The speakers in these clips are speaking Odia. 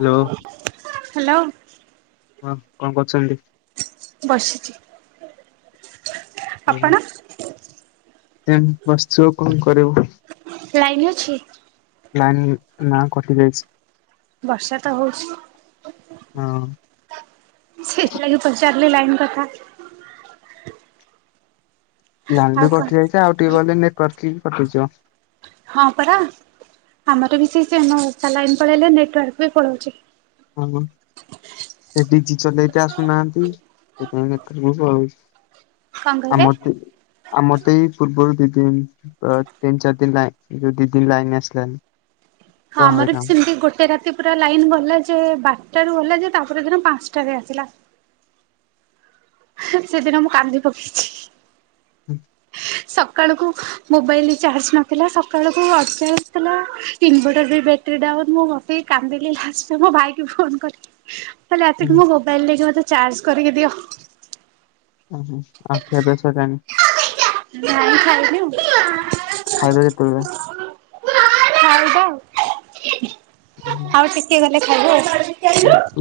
Hello hello. ହଁ କଣ କରୁଛନ୍ତି? ବସିଛି। ହ ଆପଣ ତା [unintelligible] ବସିିବ କଣ କରିବୁ? ଲାଇନ ଅଛି? ଲାଇନ୍ ନାଁ କଟି ଯାଇଛି। ବର୍ଷା ତ ହଉଛି। ହଁ ସେଥିଲାଗି ପଚାରିଲି ଲାଇନ କଥା। ଲ ଆଉ ବି କଣ? କଟିଯାଇଛି ଆଉ ଟିକେ ଗଲେ ନେଟୱାର୍କ କଟିଯିବ। ହଁ ପରା ଆମର ବି ସେ ସେମ ଲାଇନ ପଳେଇଲେ ନେଟୱାର୍କ ବି ପଳଉଛି। ହଁ ସେ ଡିଜି ଚଲେଇକ ଆସୁନାହାନ୍ତି ସେଥିପାଇଁ ଦେଖାକୁଉ କଣ [unintelligible] କହିଲେ? ଆମଟୁ। ଆମର ତ ଏଇ ପୂର୍ବରୁ ଦି ଦିନ ତିନି ଚାରି ଦିନ ଲାଇନ୍ ଯଉ ଦି ଦିନ ଲାଇନ ଆସିଲାନି। ହଁ ପୁରା ଆମର ବି ହଇରାଣ ସେମିତି ଗୋଟେ ରାତି ପୁରା ଲାଇନ ଗଲା ଯେ ବାରଟାରୁ ଗଲା ଯେ ତାପରେ ଦିନ ପାଞ୍ଚଟାରେ ଆସିଲା। ସେଦିନ ମୁଁ କାନ୍ଦି ପକେଇଛି। ହୁଁ। ସକାଳକୁ ମୋବାଇଲ ଚାର୍ଜ ନଥିଲା ସକାଳକୁ [unintelligible] ଥିଲା। ଇନଭର୍ଟର ବି ବ୍ୟାଟେରି ଡାଉନ ମୁଁ ବସିକି କାନ୍ଦିଲି ଲାଷ୍ଟ ମୋ ଭାଇକ ଫୋନ କରିକି। କାଲି ହୁଁ ରାତିକି ମୋ ମୋବାଇଲରେ ମୋତେ ଚାର୍ଜ କରିକି ଦିଅ। ଓ ଆଉ ଖିଆ ପିୟା ସାଇଲାନି? ନାଇ ଖାଇନି ଖାଇବେ ଆଉ। କେତେବେଳେ? ଖାଇବା ଆଉ ଆଉ ଟିକେ ଗଲେ ଖାଇବୁ ଆଉ।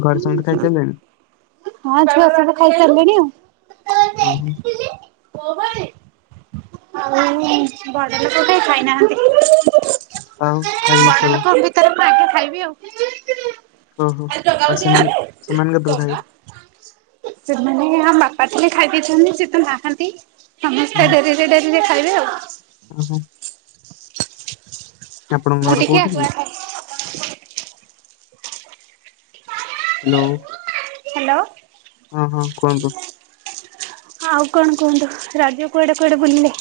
ଘରେ ସମସ୍ତେ ଖାଇସାରିଲେଣି? ହଁ ଛୁଆ ସବୁ ଖାଇସାରିଲେଣି ଆଉ। ହଁ ହଁ। କଣ ପାଇଁ? ଆଉ ବଡ ଲୋକକେହି ଖାଇନାହାନ୍ତି। ଆଉ ଖାଲି ପ୍ରୋ। ଏଥର ମୁଁ ଆଗେ ଖାଇବି ଆଉ। ଓହୋ ଆଉ ସେମାନେ ସେମାନେ କେତେବେଳେ ସେମାନେ ଆ ବାପା ଥିଲେ ଖାଇ ଦେଇେଇଛନ୍ତି ସେ ତ ନାହାନ୍ତି। ସମସ୍ତେ ଖାଇବେ ଡେରିରେ ଡେରିରେ ଖାଇବେ ଆଉ। ଓହୋ। ଆପଣଙ୍କ ମୁଁ ଘର ଟିକେ କୋଉଠି କି? ଆଗୁଆ ଖାଏ। [inaudible] ହ୍ୟାଲୋ। ହ୍ୟାଲୋ। ହଁ-ହଁ କୁହନ୍ତୁ। ଆଉ କଣ କୁହନ୍ତୁ, ରଜ କୁଆଡେ କୁଆଡେ ବୁଲିଲେ?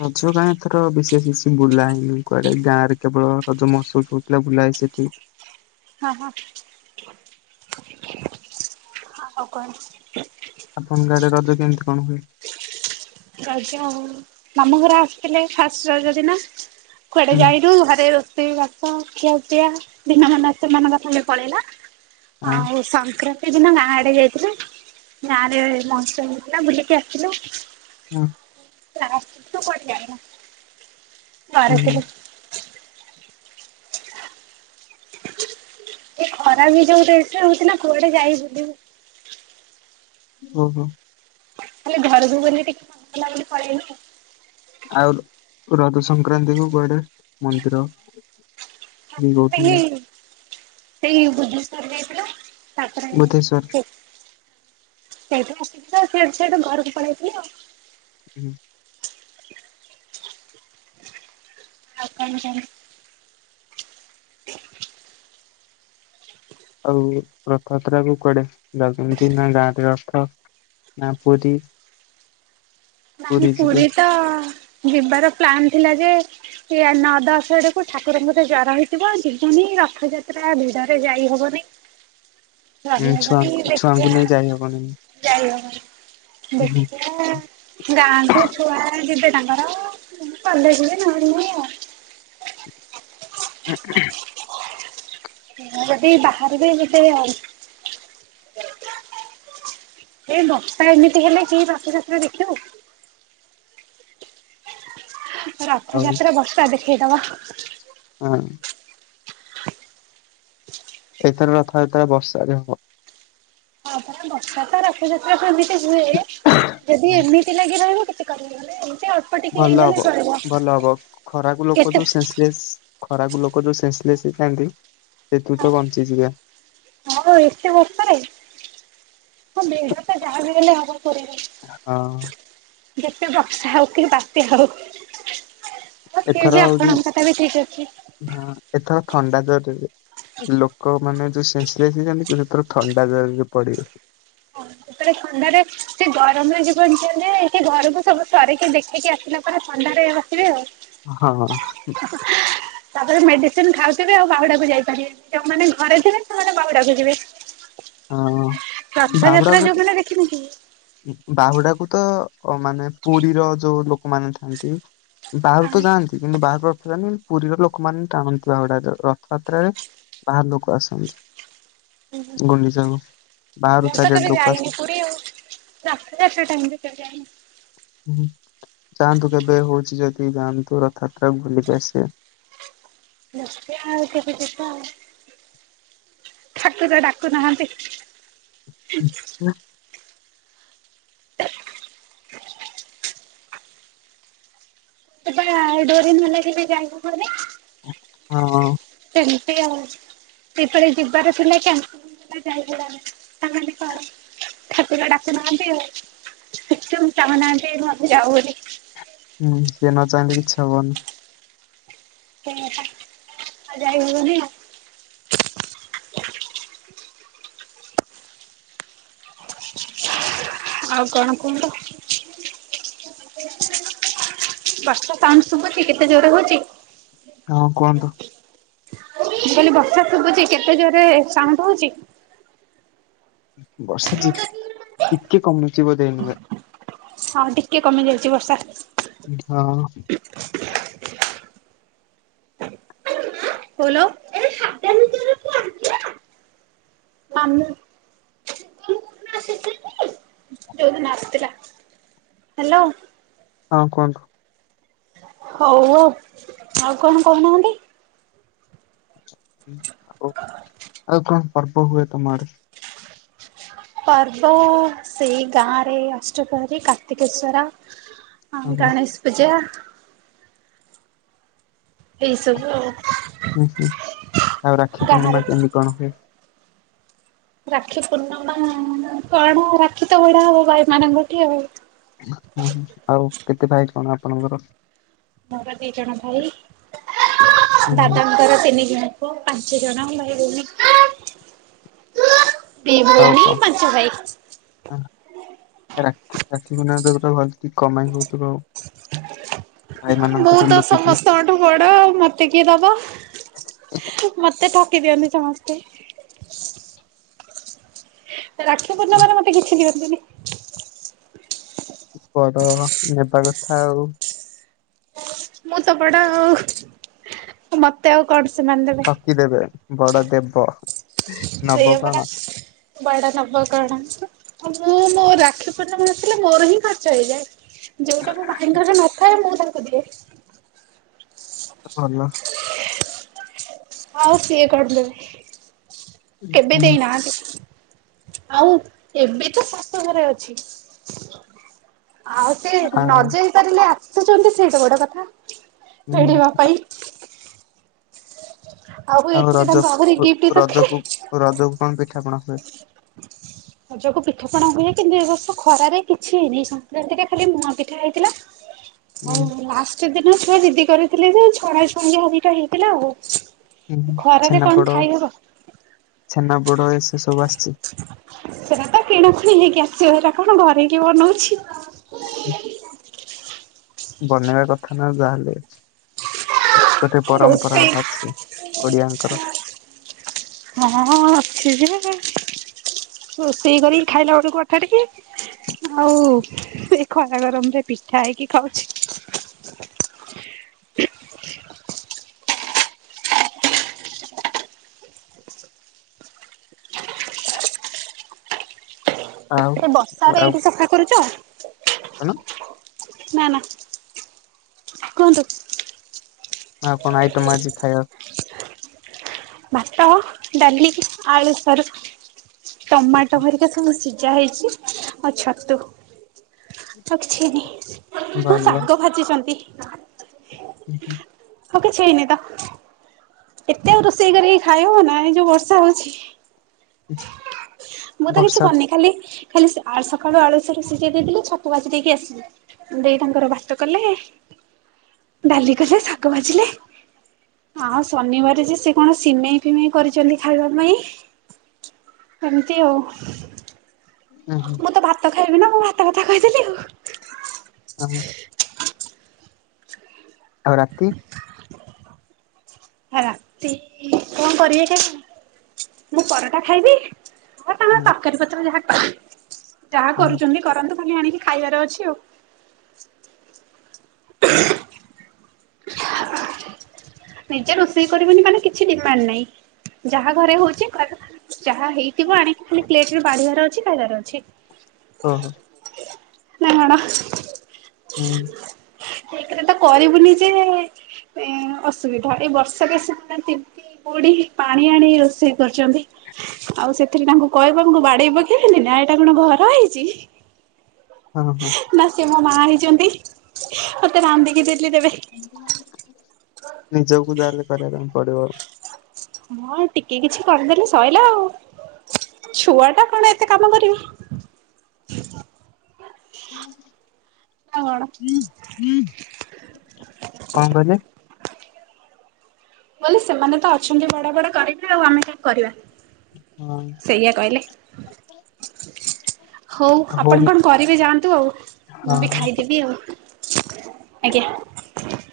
ରଜ କାଇଁ ଏଥର ବିଶେଷ ବୁଲା ହେନି କୁଆଡେ ଗାଁ ରେ କେବଳ ରଜ ମହୋତ୍ସବ ହଉ ଭୁଲା ହେ ସେ କି। ହଁ ହଁ। ହ ଆଉ କଣ? ଆପଣଙ୍କ ଗାଡେ ରଜ କେମିତି କଣ ହୁଏ? ରଜ ମାମୁ ଘର ଆସିଥିଲେ ଫାଷ୍ଟ ରଜ ଦିନ। କୁଆଡେ ହୁଁ ଯାଇ ନୁ ଘରେ ରୋଷେଇ ବାସ ଖିଆ ପିଆ ଦିନମାନ ସେମାନଙ୍କ ସାଙ୍ଗେ ପଳେଇଲା। ଆଉ ସଂକ୍ରାନ୍ତି ସେଦିନ ଗାଁ ଆଡେ ଯାଇଥିଲ। ଗାଁ ରେ ମହୋତ୍ସବ ହେଇଥିଲା ବୁଲିକି ଆସିଥିଲୁ ହଁ। ହୁଁ ହୁଁ ଭରତରେ ଏ ଖରା ବି ଯୋଉ ରେଠରେ ହଉଥିଲା କୁଆଡେ ଯାଇ ବୁଲିବୁ। ଓହୋ। ଖାଲି ଘରକୁ ବୋଲି ଟିକେ [unintelligible] ପଳେଇଲୁ ଆଉ। ଆଉ ରଜ ସଂକ୍ରାନ୍ତି କୁଆଡେ ମନ୍ଦିର କି ତାଙ୍କର କୋଉଠି ସେଇ ସେଇ [inaudible] ଯାଇଥିଲୁ ତା ପରେ ବୁଦ୍ଧେଶ୍ୱର। ସେଇଠୁ ଆସି କି ତ ସିଆଡେ ସିଆଡେ ଘରକୁ ପଳେଇଥିଲି ଆଉ। ହୁଁ। ଆଉ କଣ [inaudible] [inaudible] ଆଉ ରଥଯାତ୍ରା କୁ କୁଆଡେ ଯାଉଛନ୍ତି ନା ଗାଁକୁ ରଥ ନା ପୁରୀ? ନାଇ ପୁରୀ ତ ଯିବାର ପ୍ଲାନ ଥିଲା ଯେ ଏ ନଅ ଦଶ ଆଡକୁ ଠାକୁରଙ୍କର ଜ୍ର ହେଇଥିବ ଯିବନି ରଥଯାତ୍ରା ଭିଡରେ ଯାଇ ହବନି ଉଁ ରହିହବନି ଛୁଆଙ୍କୁ ଦେଖିବା ଛୁଆଙ୍କୁ ନେଇ ଯାଇହବନ ବଖି ଗାଁକୁ ଛୁଆ ଯିବେ ତାଙ୍କର କଲେ ଯ ନ ଆଉ ହଁ ହ ଯଦି ବାହାରିବମତେ ଆଉ ଏ ବତାା ଏମିତି ହେଲେ କି ବାସଯାତ୍ରା ଦେଖିବ ଆଉ ରଥଯାତ୍ରା ବସା ଦେଖେଇଦବା ହଁ ଏଇଥର ରଥଯାତାରେ ବର୍ଷାାରେ ହବ ହଁପଣ ବଷା ତ ରଥଯାତ୍ରା ସେମିତି ହୁଏ ଯଦି ଏମିତି ଲାଗି ରହିବ ମାନଲେ ଏମିତି ଟିକେ ଭଲ ହେଇଗଲେ ହବ ଚଳିବ। ଭଲ ହବ ଖରାକୁ ଲୋକ କେତେ ଯୋଉ ସେ ଖରାପ ଲୋକ ଯୋଉ ସେନ୍ସଲେସ୍ ହେଇଥାନ୍ତି ସେତୁ ତ ବଞ୍ଚିଯିବା ହଁ ଏତେ ବଷାରେ ହଁ ବେ ତ ଯାହା ବି ହେଲେ ହବ କରିବ ହଁ ଯେତେ ବର୍ଷା ହଉ କି ବାତ୍ୟା ହଉ। ହଁ ସିଏ ଏଥର ବି ହଉଛି ଆପଣଙ୍କ କଥା ବି ଠିକ୍ ଅଛି। ହଁ ଏଥର ଥଣ୍ଡା ଜରରେ। ଲୋକମାନେ ଯୋଉ ସେନସଲେସ ହେଇଜାନ୍ତି, ତ ଶେଷରେ ଥଣ୍ଡା ଜରରେ ପଡିଛି। ହଁ ଯେତେବେଳେ ଥଣ୍ଡାରେ ସେ ଗରମରେ ଜୀବନ ଚାଲିଯାଏ କି ଘରକୁ ସବୁ ସରିକି ଦେଖେଇିକି ଆସିଲା ଥଣ୍ଡାରେ ଆସିବେ ଆଉ। ହଁ ହୁଁ। ତାପରେ ମେଡିସିନ ଖାଉଥିବେ ଆଉ ବାହୁଡାକୁ ଯାଇପାରିବେ, ଯୋଉମାନେ ଘରେ ଥିବେ ସେମାନେ ବାହୁଡାକୁ ଯିବେ। ହଁ। ରଥଯାତ୍ରା ବାହୁଡାକୁ ଯୋଉମାନେ ଦେଖିନି କି? ବାହୁଡାକୁ ତ ମାନେ ପୁରୀର ଯୋଉ ଲୋକମାନେ ଥାନ୍ତି। ବାହାରୁ ତ ଯାଆନ୍ତି କିନ୍ତୁ ବାହାରୁ ରଥ ଯାନ୍ତି ପୁରୀର ଲୋକମାନେ ଟାଣନ୍ତି ବାହୁଡା ରଥଯାତ୍ରାରେ। ବାହାର ଲୋକ ଆସନ୍ତି। ଗୁଲି ସାଙ୍ଗ। ମୁଁ ତ କେବେ ଯାଇନି ପୁରୀ ଆଉ ନା ରଥ ଟାଇମରେ ଯାଇନି। ହୁଁ ଯାଆନ୍ତୁ କେବେ ହଉଛି ଯଦି ଯାଆନ୍ତୁ ରଥଯାତ୍ରା ବୁଲିକି ଆସିବେ। ଦେଖିଆ ଆଉ କେବେ ଯିବା ଆଉ। ଠାକୁର ଡାକୁନାହାନ୍ତି। [unintelligible] [unintelligible] ସେଠି ପା ଡୋରି ନ ଲାଗିଲେ ଯାଇ ହବନି। ହଁ। ସେମତି ଆଉ ସେପବେ ଯିବାର ଥିଲା କେମତି ଯାଇ ହେଲାନି ତାମାନେ କଣ ଠାକୁର ଡାକୁନାହାନ୍ତି ଆଉ? [unintelligible] ଚାହୁଁନାହାନ୍ତି ଆମେ ଯାଉ ବୋଲି। ହୁଁ ସିଏ ନ ଚାହିଁଲେ କିଛି ହବନି। ସେୟା ପା ଆଉ ଯାଇ ହବନି ଆଉ। ଆଉ କଣ କୁହନ୍ତୁ? ବର୍ଷ ସାଉଣ୍ଡ ଶୁଭୁଛି କେତେ ଜୋରେ ହଉଛି? ହଁ କୁହନ୍ତୁ? ମୁ କଲି ବର୍ଷା ଶୁଭୁଛି କେତେ ଜୋରେ ସାଉଣ୍ଡ ହଉଛି? ବର୍ଷା ଜି ହଁ ଟିକେ କମୁଛି ବୋଧେ ଏଇନ ଯା। ହଁ ଟିକେ କମି ଯାଇଛି ବର୍ଷା। ହଁ। ହଲୋ ଏ। ଆମେ ଯୋଉଦିନ ଆସିଥିଲା ହ୍ୟାଲୋ। ହଁ କୁହନ୍ତୁ? ହଉ ଆଉ। ଆଉ କଣ କହୁନାହାନ୍ତି? ଆଉ ଆଉ କଣ ପର୍ବ ହୁଏ ତମ ଆଡେ? ପର୍ବ ସେଇ ଗାଁ ରେ ଅଷ୍ଟପହରି, କାର୍ତ୍ତିକେଶ୍ଵର। ହଁ ଗଣେଶ ପୂଜା। ଏଇ ସବୁ ଆଉ। ହୁଁ ହୁଁ ଆଉ ରାକ୍ଷୀ ଗାଁରେ ପୂର୍ଣ୍ଣିମା କେମିତି କଣ ହୁଏ? ରାକ୍ଷୀ ପୂର୍ଣ୍ଣିମା କଣ ରାକ୍ଷୀ ତ ଭିଡ଼ା ହବ ଭାଇ ମାନଙ୍କ ଠି ଆଉ। ଓ ହୋ, ଆଉ କେତେ ଭାଇ କଣ ଆପଣଙ୍କର? ମୋର ଦି ଜଣ ଭାଇ, ହୁଁ ହୁଁ ଦାଦାଙ୍କର ତିନି ଜଣ। ହ ପାଞ୍ଚ ଜଣ ଭାଇ ଭଉଣୀ। ଦି ଭଉଣୀ ପାଞ୍ଚ ଭାଇ। ହଁ। ରାକ୍ଷୀ, ରାକ୍ଷୀ ବିନା [unintelligible] ଦଉଥିବ ମୁଁ ତ ଲୁଟିକି। ସମସ୍ତଙ୍କ ଠୁ ବଡ଼ ଆଉ। ମତେ କିଏ ଦବ? ମତେ ଠକି ଦିଅନ୍ତି ସମସ୍ତେ। ରାକ୍ଷୀ ପୂର୍ଣ୍ଣିମାରେ ମତେ କିଛିି ଦିଅନ୍ତିନି। ବଡ ହୁଅ, ନେବା କଥା ଆଉ। ମୁଁ ତ ବଡ଼ ଆଉ। ମତେ ଆଉ କଣ ସେମାନେ ଦେବେ। କି ଦେବେ, ବଡ ଦେବ। ନବ ସେଇଆ ପରା। କଣ ବଡ ନବ କଣ। ଆ ମୁଁ ମୋ ରାକ୍ଷୀ ପୂର୍ଣ୍ଣିମା ଆସିଲେ ମୋର ହିଁ ଖର୍ଚ୍ଚ ହେଇଯାଏ। ଯୋଉଟା ମୋ ଭାଇଙ୍କର ନଥାଏ, ମୁଁ ତାଙ୍କୁ ଦିଏ। ଭଲ। ଆଉ ସିଏ କରିଦେବେ, କେବେ ହୁଁ, ଦେଇନାହାଁନ୍ତି। ଆଉ ଏବେ ତ ଶାଶୂଘରେ ଅଛି। ଆଉ ସେ ନ ଆଉ ଯେଇ ପାରିଲେ ଆସୁଛନ୍ତି ସେଇଟା ବଡ କଥା, ହୁଁ ସେଇଡି ହେବା ପାଇଁ। ଆଉ ଏଥିରେ ରଜ ତାଙ୍କୁ ଆହୁରି ଉ ଗିଫ୍ଟ ଦରକାର ରଜକୁ ରଜକୁ କଣ ପିଠାପଣା ହୁଏ? ରଜକୁ ପିଠପଣା ହୁଏ କିନ୍ତୁ ଏ ବର୍ଷ ଖରାରେ କିଛି ହେଇନି। ଏଇ ସଂକ୍ରାନ୍ତିରେ ଖାଲି ମୁଆଁ ପିଠା ହେଇଥିଲା ଉଁ ହଉ ହଉ, ଲାଷ୍ଟେ ଦିନ ଛୁଆ ଜିଦି କରିଥିଲେ ଯେ, ଛଣା ଛାଣି ଯାହା ଦିଟା ହେଇଥିଲା ଆଉ। ଏ ହୁଁ ଖରାରେ କଣ ଖାଇହବ। ଛେନା ପୋଡ଼ ଏ ସେସବୁ ଆସିଛି? ସେଟା ତ କିଣା କୁଣି ହେଇକି ଆସିବ, ହେଇରା କଣ ଘରେ କିଏ ବନଉଛି। ହୁଁ। ବନେଇବା କଥା ନା ଆଉ ଯାହେଲେ। ଗୋଟେ ପରମ୍ପରା ରୋଷେଇ ଅଛି ଓଡିଆଙ୍କର। ହଁ ଅଛି ଯେ ରୋଷେଇ କରିକି ଖାଇଲା ବେଳକୁ ଅଠାଟିକି ଆଉ ଏ ଖରା ଗରମରେ ପିଠା ହେଇକି ଖାଉଛି। ଆଉ ଏଠି ବର୍ଷାରେ ଆଉ ଏଇଠି ସଫା କରୁଚ? କଣ? ନା ନା, କୁହନ୍ତୁ। ଆଉ କଣ ଆଇଟମ୍ ଆଜି ଖାଇବାକୁ? ଭାତ, ଡ଼ାଲି, ଆଳୁ, ସାରୁ ଟମାଟୋ ହେରିକା ସବୁ ସିଜା ହେଇଛି, ଆଉ ଛତୁ। ମାଛ କିଛି ହେଇନି। ଭଲ। ଶିଖିଛନ୍ତି। [inaudible] ଆଉ କିଛି ହେଇନି ତ। ଏତେ ଆଉ ରୋଷେଇ କରିକି ଖାଇ ହବ ନା, ଏ ଯୋଉ ବର୍ଷା ହଉଛି। ମୁଁ ତ କିଛି ବର୍ଷା କରିନି। ଖାଲି ଖାଲି ଆ ସକାଳୁ ଆଳୁୁ, ସାରୁ ସିଝେଇ ଦେଇଥିଲି, ଛତୁ ଭାଜି ଦେଇକି ଆସିଲି। ଦେଇ ତାଙ୍କର ଭାତ କଲେ, ଡାଲି କଲେ, ଶାଗ ଭାଜିଲେ ଆଉ ଶନିବାରେ ଯେ, ସିଏ କଣ ସିମେଇ ଫିମେଇ କରିଛନ୍ତି ଖାଇବା ପାଇଁ। ଏମତି ଆଉ। ହୁଁ ହୁଁ। ମୁଁ ତ ଭାତ ଖାଇବି ନା, ମୁଁ ଭାତ କଥା କହିଦେଲି ଆଉ। ଆଁ ଆଉ ରାତି? ରାତି, କଣ କରିବେ କେଜାଣି? ମୁଁ ପରଟା ଖାଇବି ହୁଁ। ତକାରୀ ପତ୍ର ଯାହା ଯାହା ହୁଁ, କରୁଚନ୍ତି କରନ୍ତୁ, ଖାଲି ଆଣିକି ଖାଇବାର ଅଛି ଆଉ। [inaudible] ନିଜେ ରୋଷେଇ କରିବନି ମାନେ କିଛି ଡିମାଣ୍ଡ ନାହିଁ, ଯାହା ଘରେ ହଉଛି ଘର ଯାହା ହେଇଥିବ ଆଣିକି ଖାଲି ପ୍ଲେଟରେ ବାଢିବାର ଅଛି ଖାଇବାର ଅଛି। ହଁ ହଁ। ନାଇ ମାଡ। ହୁଁ। ସେଇଥିରେ ତ କରିବୁନି ଯେ ଏଁ ଅ ଅସୁବିଧା ଏଇ ବର୍ଷକ ସେମାନେ ତିନ୍ତି ବୁଡି ପାଣି ଆଣି ରୋଷେଇ କରୁଛନ୍ତି। ଆଉ ସେଥିରେ ତାଙ୍କୁ କହିବାଙ୍କୁ ବାଡେଇ ପକେଇଥିଲି ନା ଏଇଟା କଣ ଘର ହେଇଛି। ହଁ ହଁ। ନା ସେ ମୋ ମା ହେଇଛନ୍ତି, ମତେ ରାନ୍ଧିକି ଦେଲି ଦେବେ। ନିଜକୁ ତାହାଲେ କରିବା ପାଇଁ ପଡିବ। ହଁ ଟିକେ କିଛି କରିଦେଲେ ସଇଲା ଆଉ ଛୁଆଟା କଣ ଏତେ କାମ କରିବି। କଣ। କଣ କହିଲେ? ବୋଲି ସେମାନେ ତ ଅଛନ୍ତି ବଡ ବଡ କରିବେ, ଆଉ ଆମେ କେହି କରିବାନି। ହଁ ସେଇଆ କହିଲେ। ହଉ ଆପଣ ହୋମ୍ କଣ କରିବେ ଯାଆନ୍ତୁ, ଆଉ ହଁ ମୁଁ ବି ହଁ। ଖାଇଦେବି ଆଉ ଆଜ୍ଞା।